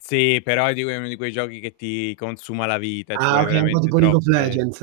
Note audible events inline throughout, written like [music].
Sì però è di è uno di quei giochi che ti consuma la vita, ci Ah, vuole okay, un po' veramente tipo League of troppe Legends.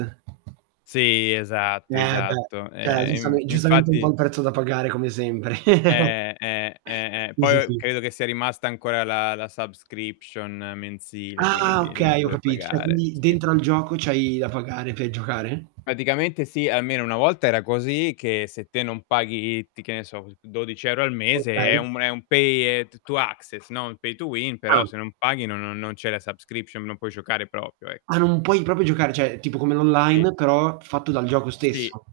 Sì esatto, Eh beh, esatto. cioè Ehm, giustame in giustamente un po' infatti il prezzo da pagare come sempre. [laughs] Eh, eh, eh, eh. Sì, Poi sì, o sì. credo che sia rimasta ancora la la subscription mensile, Ah, quindi devi okay, ho pure capit cioè pagare. quindi Sì. dentro al gioco c'hai da pagare per giocare? Praticamente sì, almeno una volta era così, che se te non paghi i ti che ne so [unintelligible] 12 € al mese è Okay. un è un pay, ehm, t to access, no, un pay to win, Ah. però se non paghi no no non c'è la subscription, non puoi giocare proprio, ecco. Ah, non puoi proprio giocare, cioè tipo come Sì. l'online, però fatto dal gioco Sì. stesso.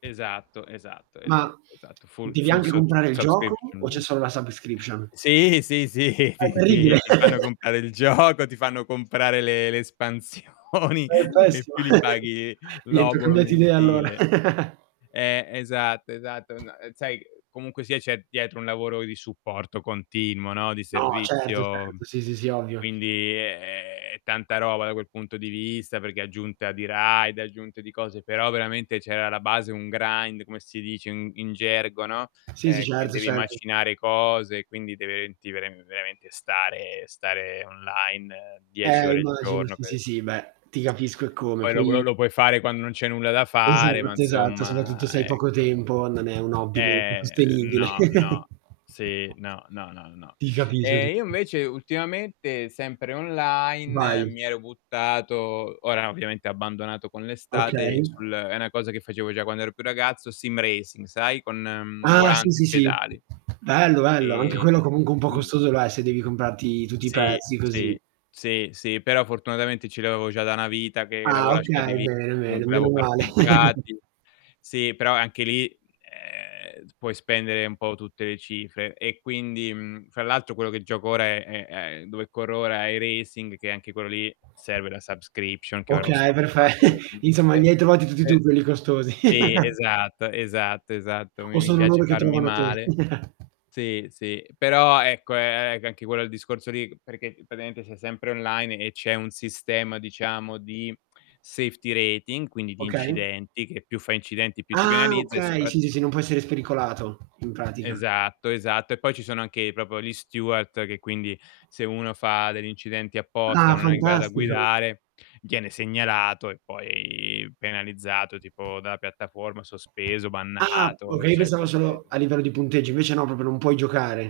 Esatto, esatto, Ma esatto, esatto, full devi full anche subs comprare il gioco o c'è subscription. solo la subscription? Sì, sì, sì, Ma è ti terribile. ti ti fanno [chuckles] comprare il gioco, ti fanno comprare le le espansioni e È in pessima. più li [chuckles] paghi Niente ho l'obolo cambiato idea allora. mensile. [laughs] Eh, esatto, esatto. No, uhm, sai c comunque sia c'è dietro un lavoro di supporto continuo, no, di No, certo, certo. servizio, Sì, sì, sì, ovvio. quindi è è è tanta roba, da quel punto di vista, perché è aggiunta di raid, è aggiunta di cose, però veramente c'è alla base un grind, come si dice in in gergo, no, Sì, sì. ehm, che Certo, devi certo. macinare cose, quindi deve ti ver veramente stare stare online 10 Eh, ore il immagino. giorno Sì, sì, per sì. Beh, ti capisco eccome, Poi lo po lo poi lo puoi fare quando non c'hai nulla da fare, ma Esatto, esatto, insomma, soprattutto se hai poco ecco. tempo non è un hobby comunque Eh, sostenibile. no, no. Sì, [chuckles] no, no, no, no. Ti capisco, ti Ehm, io capi invece ultimamente, sempre online, Vai. mi ero buttato ora ovviamente ho abbandonato con l'estate Okay. sul è 'na cosa che facevo già quando ero più ragazzo, sim racing, sai con, mhmm, Ah, sì, volante sì, e sì. pedali. Bello, bello, anche quello, Ehm, comunque, un po' mhmm costoso lo è, se devi comprarti tutti i Sì, pezzi così. sì, sì, sì, però fortunatamente ce li avevo già da 'na vita che l'avevo Ah, lasciati okay. lì, Bene, bene, comunque meno l'avevo male. [chuckles] parcheggiati. Sì, però anche lì, ehm, s puoi spendere un po' tutte le cifre, e quindi mhmm, fra l'altro quello che gioco ora è è è dove corro ora è "Racing" che anche quello lì serve la subscription che ora ho Okay, perfe stoppato [chuckles] Insomma li ovviamente, hai trovati tutti tu e quelli costosi. sì, [chuckles] esatto, esatto, esatto mi O mi sono piace loro che farmi trovano te. male. [chuckles] Sì, sì, però ecco è è c anche quello il discorso lì perché praticamente sei sempre online e c'è un sistema diciamo di safety rating, quindi di Okay. incidenti, che più fai incidenti più ti Ah, penalizza e okay, sì, sì, sì, soppratutto non puoi essere spericolato, in pratica. esatto, esatto, e poi ci sono anche proprio gli steward, che quindi se uno fa degli incidenti apposta, o Ah, non è in grado a fantastico. guidare, viene segnalato e poi penalizzato, tipo dalla piattaforma, sospeso, Ah bannato, okay, io pensavo eccetera, solo eccete a livello di punteggio, invece no proprio non puoi giocare.